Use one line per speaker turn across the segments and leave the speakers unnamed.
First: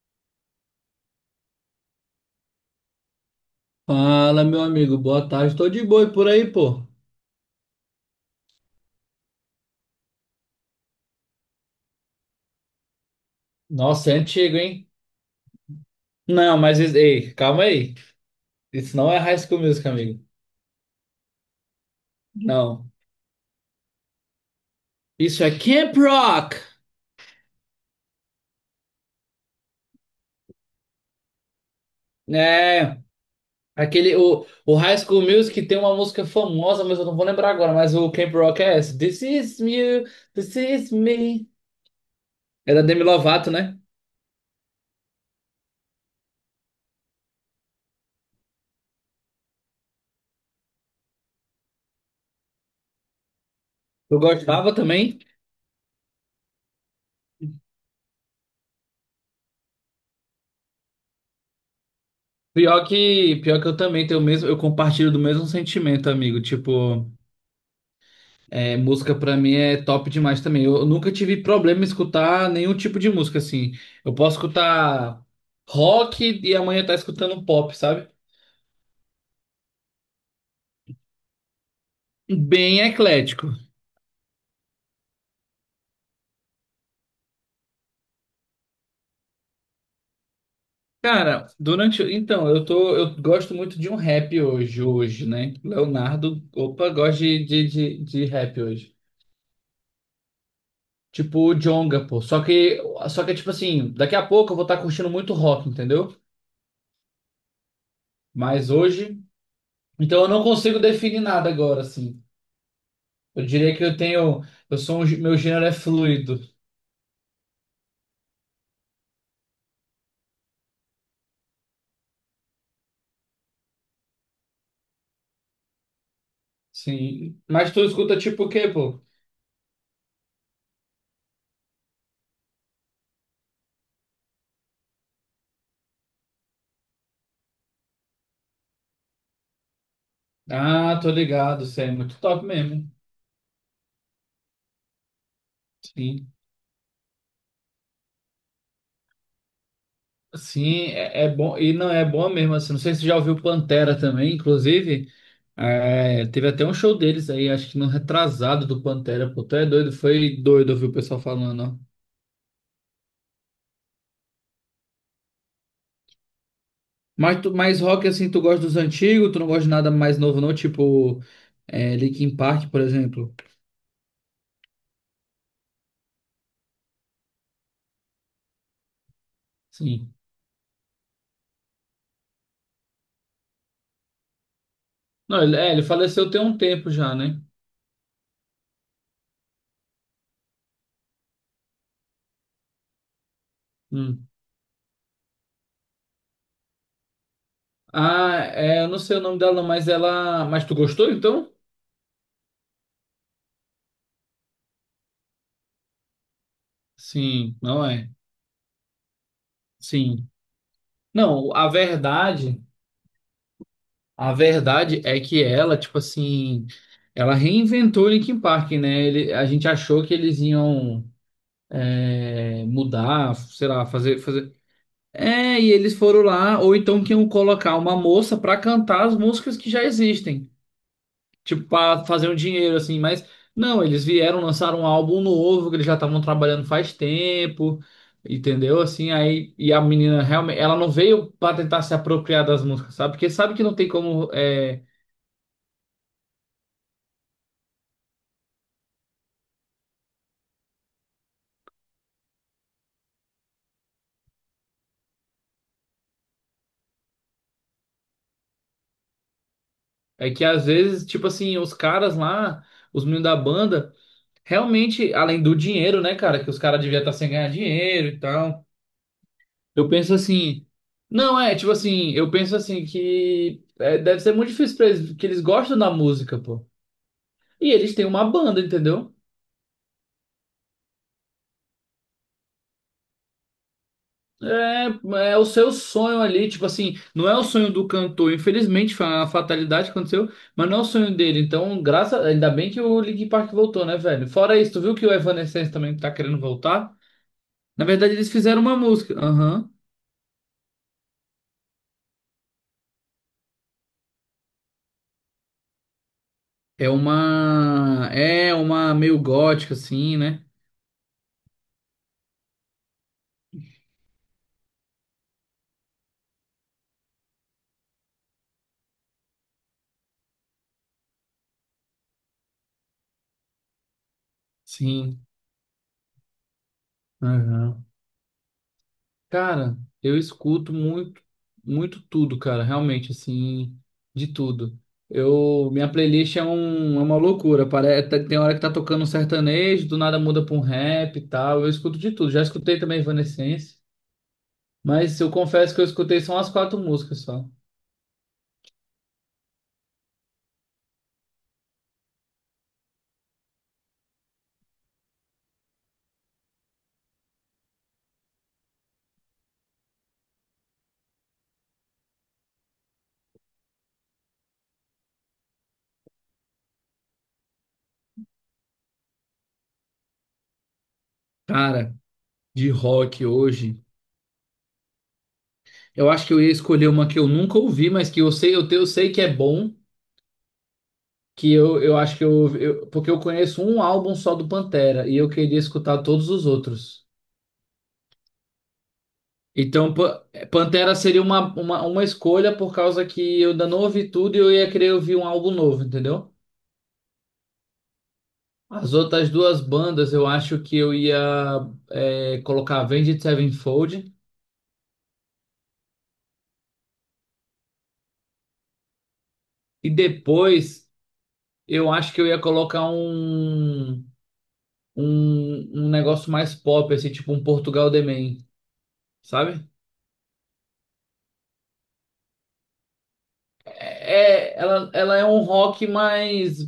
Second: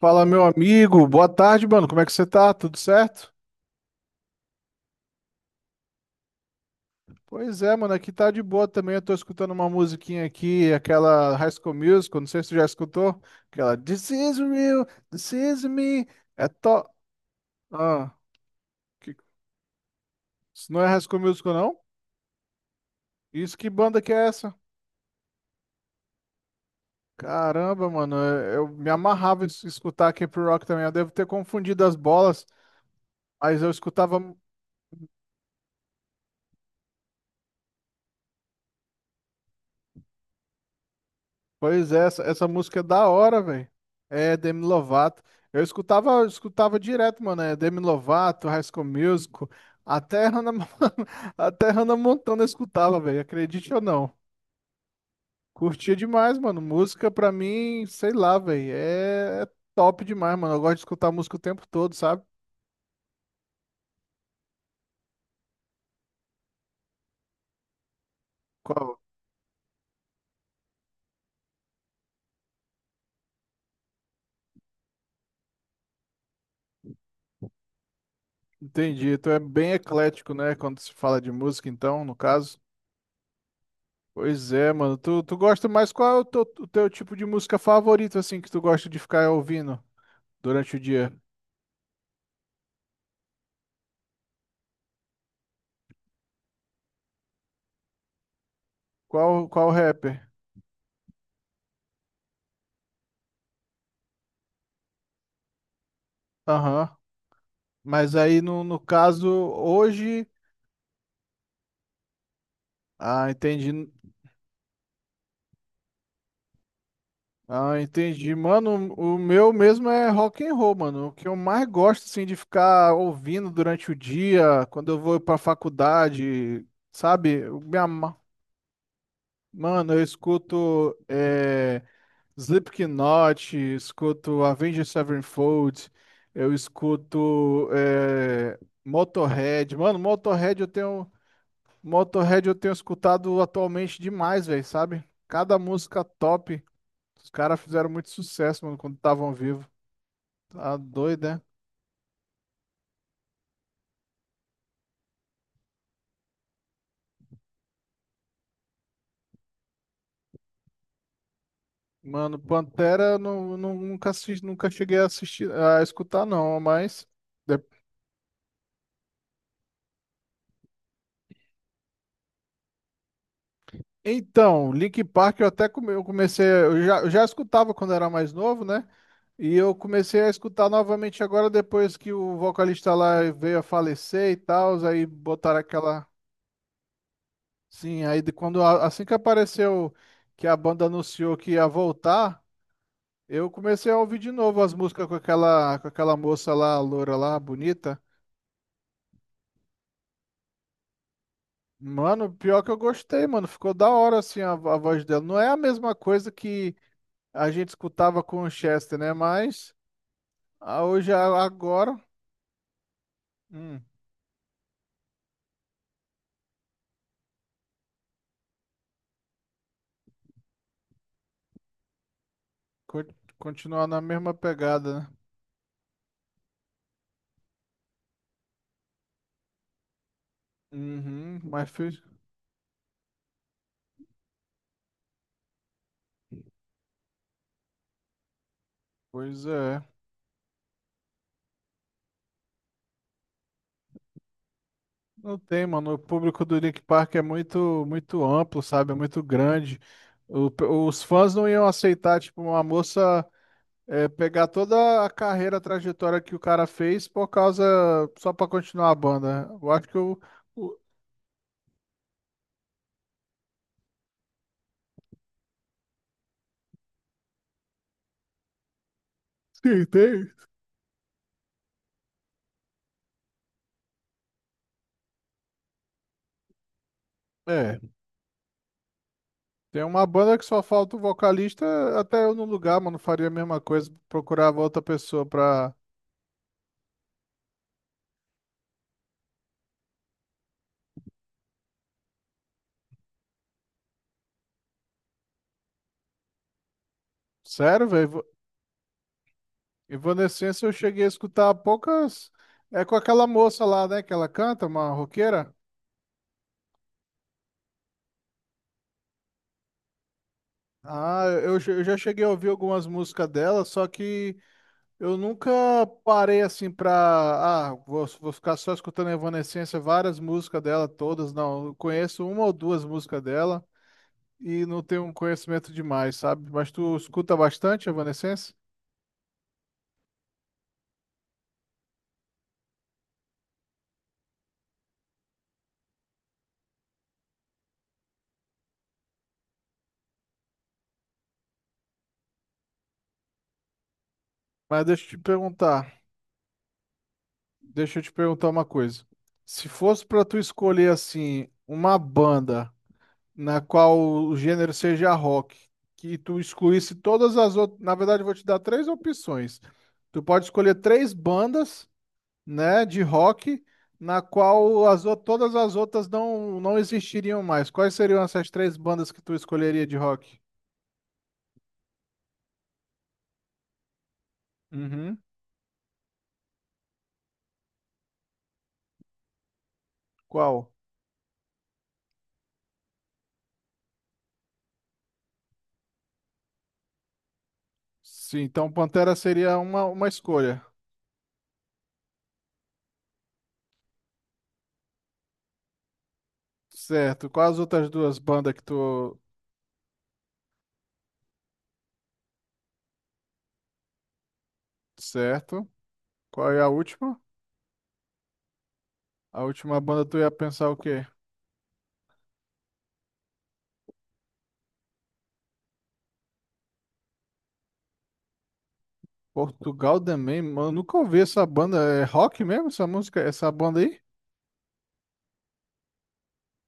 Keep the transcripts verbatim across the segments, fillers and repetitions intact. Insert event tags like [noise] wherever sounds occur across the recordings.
Fala, meu amigo. Boa tarde, mano. Como é que você tá? Tudo certo?
Fala, meu amigo, boa tarde. Tô de boa e por aí, pô.
Pois é, mano. Aqui tá de boa também. Eu tô escutando uma musiquinha aqui, aquela High School Musical. Não sei se tu já escutou. Aquela This
Nossa, é
is
antigo,
real,
hein?
this is me. É
Não, mas
to...
is- ei, calma aí.
Ah,
Isso não
que...
é High School Music, amigo.
Isso não é High School Musical, não?
Não.
Isso, que banda que é essa?
Isso é Camp Rock.
Caramba, mano. Eu eu me amarrava em escutar Camp Rock também. Eu devo ter confundido as bolas,
É,
mas eu
aquele
escutava.
o, o High School Music tem uma música famosa, mas eu não vou lembrar agora, mas o Camp Rock é essa. This is me, this is me.
Pois é, essa, essa
É
música é
da Demi
da hora,
Lovato,
velho.
né?
É Demi Lovato. Eu escutava, eu escutava direto, mano. É Demi Lovato, High School Musical, até Hannah, Mon- [laughs] até Hannah Montana eu escutava, velho. Acredite ou não.
Eu gostava também.
Curtia demais, mano. Música pra mim, sei lá, velho. É, é top demais, mano. Eu gosto de escutar música o tempo todo, sabe?
Pior que, pior que eu também tenho o mesmo, eu compartilho do mesmo sentimento, amigo. Tipo, é,
Qual?
música pra mim é top demais também. Eu, eu nunca tive problema em escutar nenhum tipo de música assim. Eu posso escutar rock e amanhã tá escutando pop, sabe?
Entendi. Tu é bem eclético, né? Quando se fala de música, então, no caso.
Bem eclético.
Pois é, mano. Tu, tu gosta mais qual é o teu, o teu tipo de música favorito, assim, que tu gosta de ficar ouvindo durante o dia?
Cara, durante. Então, eu tô. Eu gosto muito de um rap hoje, hoje, né? Leonardo, opa, gosto de, de, de, de rap hoje.
Qual, qual rapper?
Tipo o Djonga, pô. Só que, só que, tipo assim, daqui a pouco eu vou estar curtindo muito rock, entendeu?
Aham. Mas aí, no,
Mas
no
hoje.
caso,
Então
hoje...
eu não consigo definir nada agora, assim.
Ah,
Eu diria que
entendi.
eu tenho. Eu sou um. gê- Meu gênero é fluido.
Ah, entendi. Mano, o meu mesmo é rock and roll, mano. O que eu mais gosto, assim, de ficar ouvindo durante o dia, quando eu vou pra faculdade, sabe?
Sim.
Eu
Mas
me
tu
ama-
escuta tipo o quê, pô?
Mano, eu escuto... É... Slipknot, escuto Avenged Sevenfold, eu escuto eh, Motorhead. Mano, Motorhead eu
Ah, tô
tenho,
ligado, você é muito top
Motorhead eu tenho
mesmo.
escutado atualmente demais, velho, sabe? Cada música
Sim.
top. Os caras fizeram muito sucesso, mano, quando estavam vivos. Tá
Sim, é,
doido,
é
né?
bom. E não, é bom mesmo, assim. Não sei se você já ouviu Pantera também, inclusive. É, teve até um show deles aí, acho que no retrasado do Pantera, pô. Tu é doido, foi doido ouvir o pessoal falando, ó.
Mano, Pantera eu não, não- nunca assisti, nunca cheguei a assistir, a escutar não, mas
Mas, tu, mas rock, assim, tu gosta dos antigos, tu não gosta de nada mais novo, não? Tipo, é, Linkin Park, por exemplo.
então, Linkin Park eu até come- eu comecei, eu já, eu já escutava quando era mais novo, né? E eu
Sim.
comecei a escutar novamente agora depois que o vocalista lá veio a falecer e tal, aí
Não, ele,
botaram
é, ele
aquela,
faleceu tem um tempo já, né?
sim, aí de quando a- assim que apareceu que a banda anunciou que ia voltar, eu comecei a ouvir
Hum.
de novo as músicas com aquela com aquela moça lá, a loura lá, bonita.
Ah, é, eu não sei o nome dela, mas ela. Mas tu gostou então?
Mano, pior que eu gostei, mano, ficou da hora assim a a voz dela. Não é a mesma coisa que a
Sim,
gente
não é?
escutava com o Chester, né? Mas
Sim.
Ah, hoje a-
Não, a
agora,
verdade,
hum,
a verdade é que ela, tipo assim, ela reinventou o Linkin Park, né? Ele, a gente achou que eles iam é,
co-
mudar, sei lá,
continuar na
fazer,
mesma
fazer.
pegada, né?
É, e eles foram lá, ou então que iam colocar uma moça pra cantar as músicas que já existem.
Uhum,
Tipo,
mas fez.
pra fazer um dinheiro, assim, mas não, eles vieram lançar um álbum novo que eles já estavam trabalhando faz tempo, entendeu? Assim,
Pois
aí, e a
é.
menina realmente, ela não veio pra tentar se apropriar das músicas, sabe? Porque sabe que não tem como, é,
Não tem, mano. O público do Link Park é muito, muito amplo, sabe? É muito grande. O pe- os fãs não iam aceitar, tipo, uma moça é, pegar toda a carreira, a trajetória que o cara fez por causa só pra continuar a banda. Eu acho que eu,
é que às
o-
vezes, tipo assim, os caras lá, os meninos da banda, realmente, além do dinheiro, né, cara, que os caras deviam estar sem ganhar dinheiro e tal,
Sim,
eu penso
tem.
assim. Não, é, tipo assim, eu penso assim que é, deve ser muito difícil pra eles, que eles gostam da música, pô. E
É.
eles têm uma banda, entendeu?
Tem uma banda que só falta o vocalista, até eu no lugar, mano, faria a mesma coisa, procurava outra
É,
pessoa
é o seu
pra...
sonho ali, tipo assim, não é o sonho do cantor, infelizmente foi uma fatalidade que aconteceu, mas não é o sonho dele. Então, graças, ainda bem que o Linkin Park voltou, né, velho? Fora isso, tu viu que o Evanescence também tá querendo voltar? Na
Sério,
verdade,
velho,
eles fizeram uma música. Aham.
Evanescence eu cheguei a escutar há poucas... É com aquela moça lá, né, que ela canta, uma roqueira.
É uma é uma meio gótica assim, né?
Ah, eu, che- eu já cheguei a ouvir algumas músicas dela, só que eu nunca parei assim pra... Ah, vou, vou ficar só escutando Evanescence, várias músicas dela, todas, não. Eu conheço uma ou duas músicas dela. E não tenho um
Sim.
conhecimento demais, sabe? Mas tu escuta
Aham.
bastante Evanescence?
Cara, eu escuto muito, muito tudo, cara, realmente, assim, de tudo. Eu, minha playlist é, um, é uma loucura, parece, tem hora que tá tocando um sertanejo, do nada muda pra um rap e tal, eu escuto de tudo. Já escutei também Evanescence,
Mas deixa eu te
mas eu confesso que eu
perguntar,
escutei só umas quatro músicas só.
deixa eu te perguntar uma coisa. Se fosse pra tu escolher assim uma banda na qual o gênero seja rock, que tu excluísse todas as outras, na verdade eu vou te dar três opções. Tu pode escolher três bandas, né, de rock na qual as ou- todas as outras não não existiriam mais. Quais seriam essas três bandas que tu escolheria de rock?
Cara, de rock hoje,
Uhum.
eu acho que eu ia escolher uma que eu nunca ouvi, mas que eu sei, eu, te- eu sei que é bom,
Qual?
que eu, eu acho que eu, eu, porque eu conheço um álbum só do Pantera, e eu queria escutar todos os outros.
Sim, então Pantera seria uma,
Então,
uma
Pa-
escolha.
Pantera seria uma, uma, uma escolha por causa que eu ainda não ouvi tudo e eu ia querer ouvir um álbum novo, entendeu?
Certo. Quais as outras duas bandas que
As
tu.
outras duas bandas eu acho que eu ia é, colocar Avenged Sevenfold
Certo. Qual é a última? A última
e
banda tu ia pensar o
depois
quê?
eu acho que eu ia colocar um, um, um negócio mais pop, assim, tipo um Portugal The Man, sabe?
Portugal também, mano. Nunca ouvi essa banda. É rock mesmo essa música? Essa banda aí?
É, ela, ela é um rock mais,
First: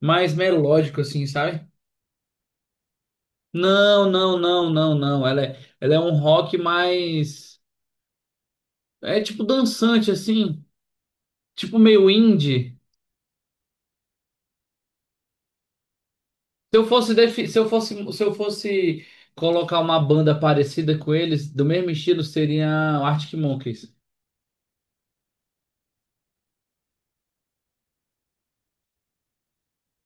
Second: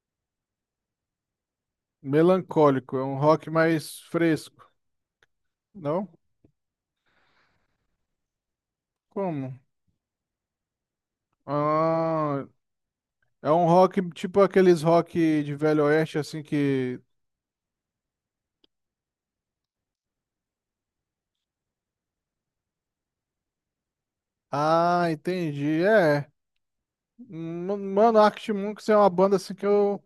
mais melódico, assim, sabe?
Melancólico. É um rock mais
Não, não, não,
fresco.
não, não. Ela é, ela é
Não?
um rock mais. É tipo
Como?
dançante, assim, tipo meio
Ah,
indie.
é um rock tipo aqueles rock de Velho Oeste, assim
Se eu
que.
fosse, defi- se eu fosse, se eu fosse colocar uma banda parecida com eles, do mesmo estilo, seria Arctic Monkeys.
Ah, entendi. É. Hum, mano, Arctic Monkeys é uma banda assim que eu.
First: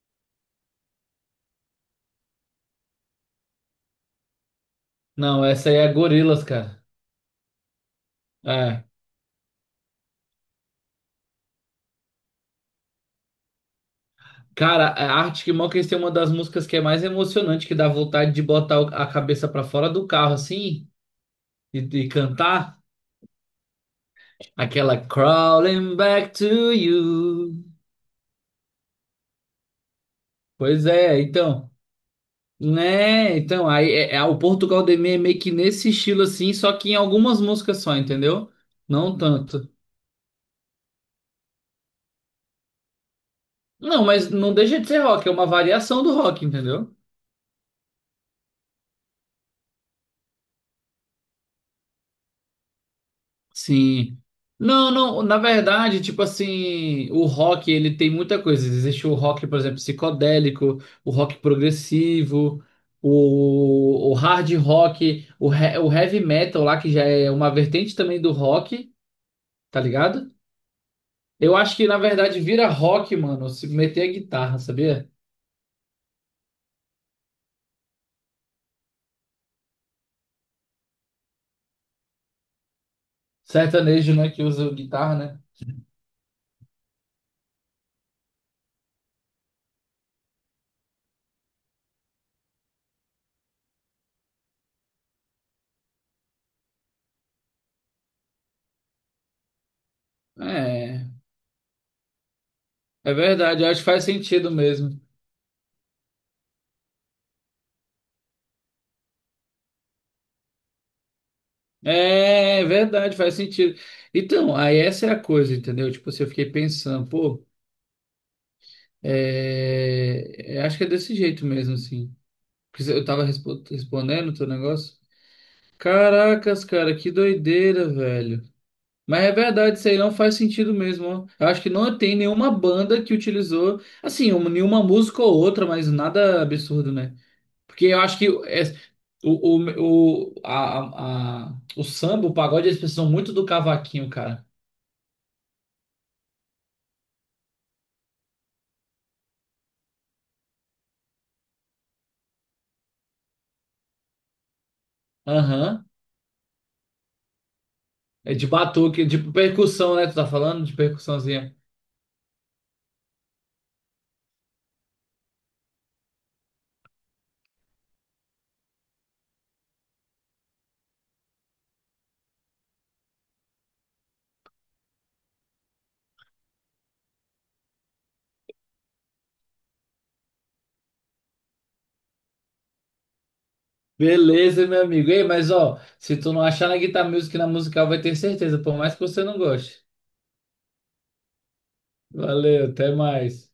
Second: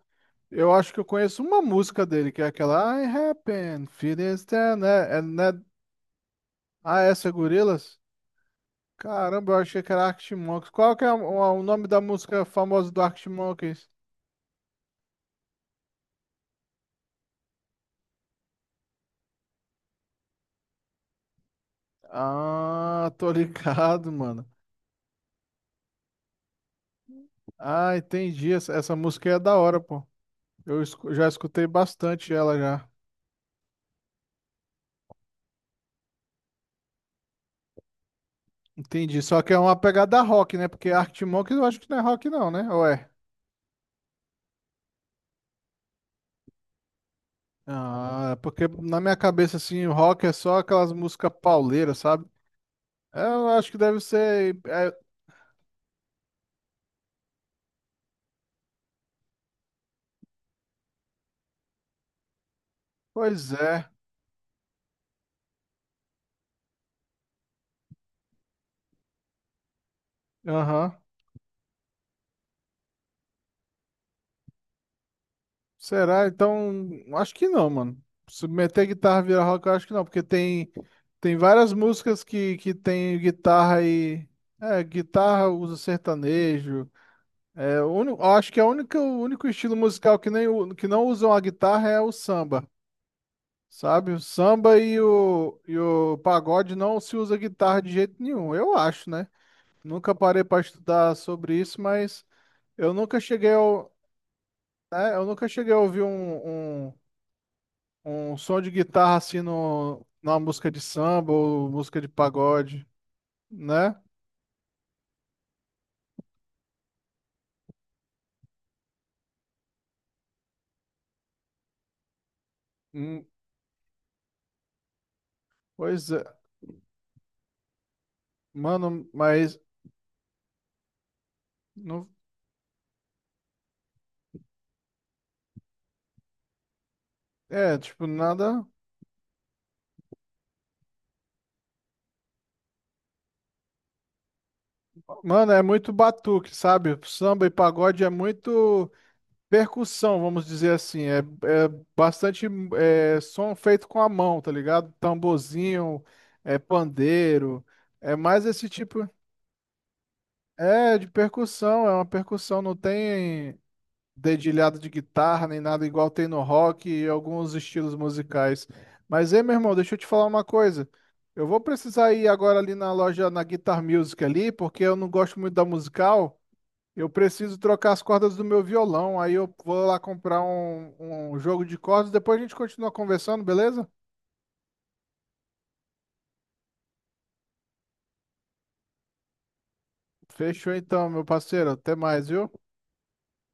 Eu acho que eu conheço uma música dele, que é aquela I Happen, Feeling Stand, né? É,
Não,
né?
essa aí é Gorillaz, cara.
Ah, é, essa é Gorillaz?
É.
Caramba, eu achei que era Arctic Monkeys. Qual que é o, o nome da música famosa do Arctic Monkeys?
Cara, a Arctic Monkeys tem uma das músicas que é mais emocionante, que dá vontade de botar o- a cabeça pra fora do carro, assim, e, e cantar.
Ah, tô ligado, mano.
Aquela Crawling Back to You.
Ah, entendi. Essa, essa música é da hora, pô. Eu
Pois
escu-
é,
já escutei
então.
bastante ela já.
Né? Então, aí é, é- o Portugal de Mim é meio que nesse estilo assim, só que em algumas músicas só, entendeu? Não
Entendi. Só que é
tanto.
uma pegada rock, né? Porque Arctic Monkeys eu acho que não é rock não, né? Ou é?
Não, mas não deixa de ser rock, é uma variação do rock, entendeu?
Ah, é porque na minha cabeça, assim, o rock é só aquelas músicas pauleiras, sabe? Eu acho que deve
Sim.
ser.
Não,
é,
não, na verdade, tipo assim, o rock, ele tem muita coisa. Existe o rock, por exemplo, psicodélico, o rock progressivo,
pois é.
o, o hard rock, o, he- o heavy metal lá, que já é uma vertente também do rock, tá ligado?
Aham.
Eu acho que, na verdade, vira rock, mano, se meter a guitarra, sabia?
Será? Então, acho que não, mano. Se meter guitarra vira rock, eu acho que não, porque tem, tem várias músicas que, que tem guitarra
Sertanejo,
e.
né, que usa
É,
guitarra, né?
guitarra usa sertanejo. É, o uni- eu acho que é o único, o único estilo musical que, nem, o- que não usam a guitarra é o samba, sabe? O samba e o, e o pagode não se usa guitarra de jeito nenhum, eu acho, né? Nunca parei para
É,
estudar sobre isso, mas. Eu
é
nunca cheguei
verdade, eu acho que
ao,
faz sentido mesmo.
é, eu nunca cheguei a ouvir um, um, um som de guitarra assim no, numa música de samba ou música de
É, é
pagode,
verdade, faz sentido.
né?
Então, aí essa é a coisa, entendeu? Tipo, assim, eu fiquei pensando, pô, é, é, acho que é desse jeito mesmo, assim. Porque eu tava
Hum,
respo- respondendo o teu negócio.
pois é,
Caracas, cara, que doideira, velho.
mano,
Mas é
mas
verdade, isso aí não faz sentido mesmo, ó. Eu acho que não
não,
tem nenhuma banda que utilizou, assim, um- nenhuma música ou outra, mas nada absurdo, né?
é,
Porque eu
tipo,
acho que
nada.
é- o, o, o, a, a, a- o samba, o pagode, eles precisam muito do cavaquinho, cara.
Mano, é muito batuque, sabe? Samba e pagode é muito percussão, vamos dizer assim. É, é bastante é, som feito com a mão, tá ligado?
Aham.
Tamborzinho, é pandeiro. É
É de
mais esse
batuque,
tipo.
de percussão, né? Tu tá falando de
É, de
percussãozinha.
percussão, é uma percussão, não tem. Dedilhado de guitarra, nem nada igual tem no rock e alguns estilos musicais. Mas, ei, meu irmão, deixa eu te falar uma coisa. Eu vou precisar ir agora ali na loja, na Guitar Music ali, porque eu não gosto muito da musical. Eu preciso trocar as cordas do meu violão. Aí eu vou lá comprar um, um jogo de cordas. Depois a gente continua conversando, beleza?
Beleza, meu amigo. Ei, mas ó, se tu não achar na Guitar Music, na musical, vai ter certeza, por mais que você não goste.
Fechou então, meu parceiro. Até mais, viu?
Valeu, até mais.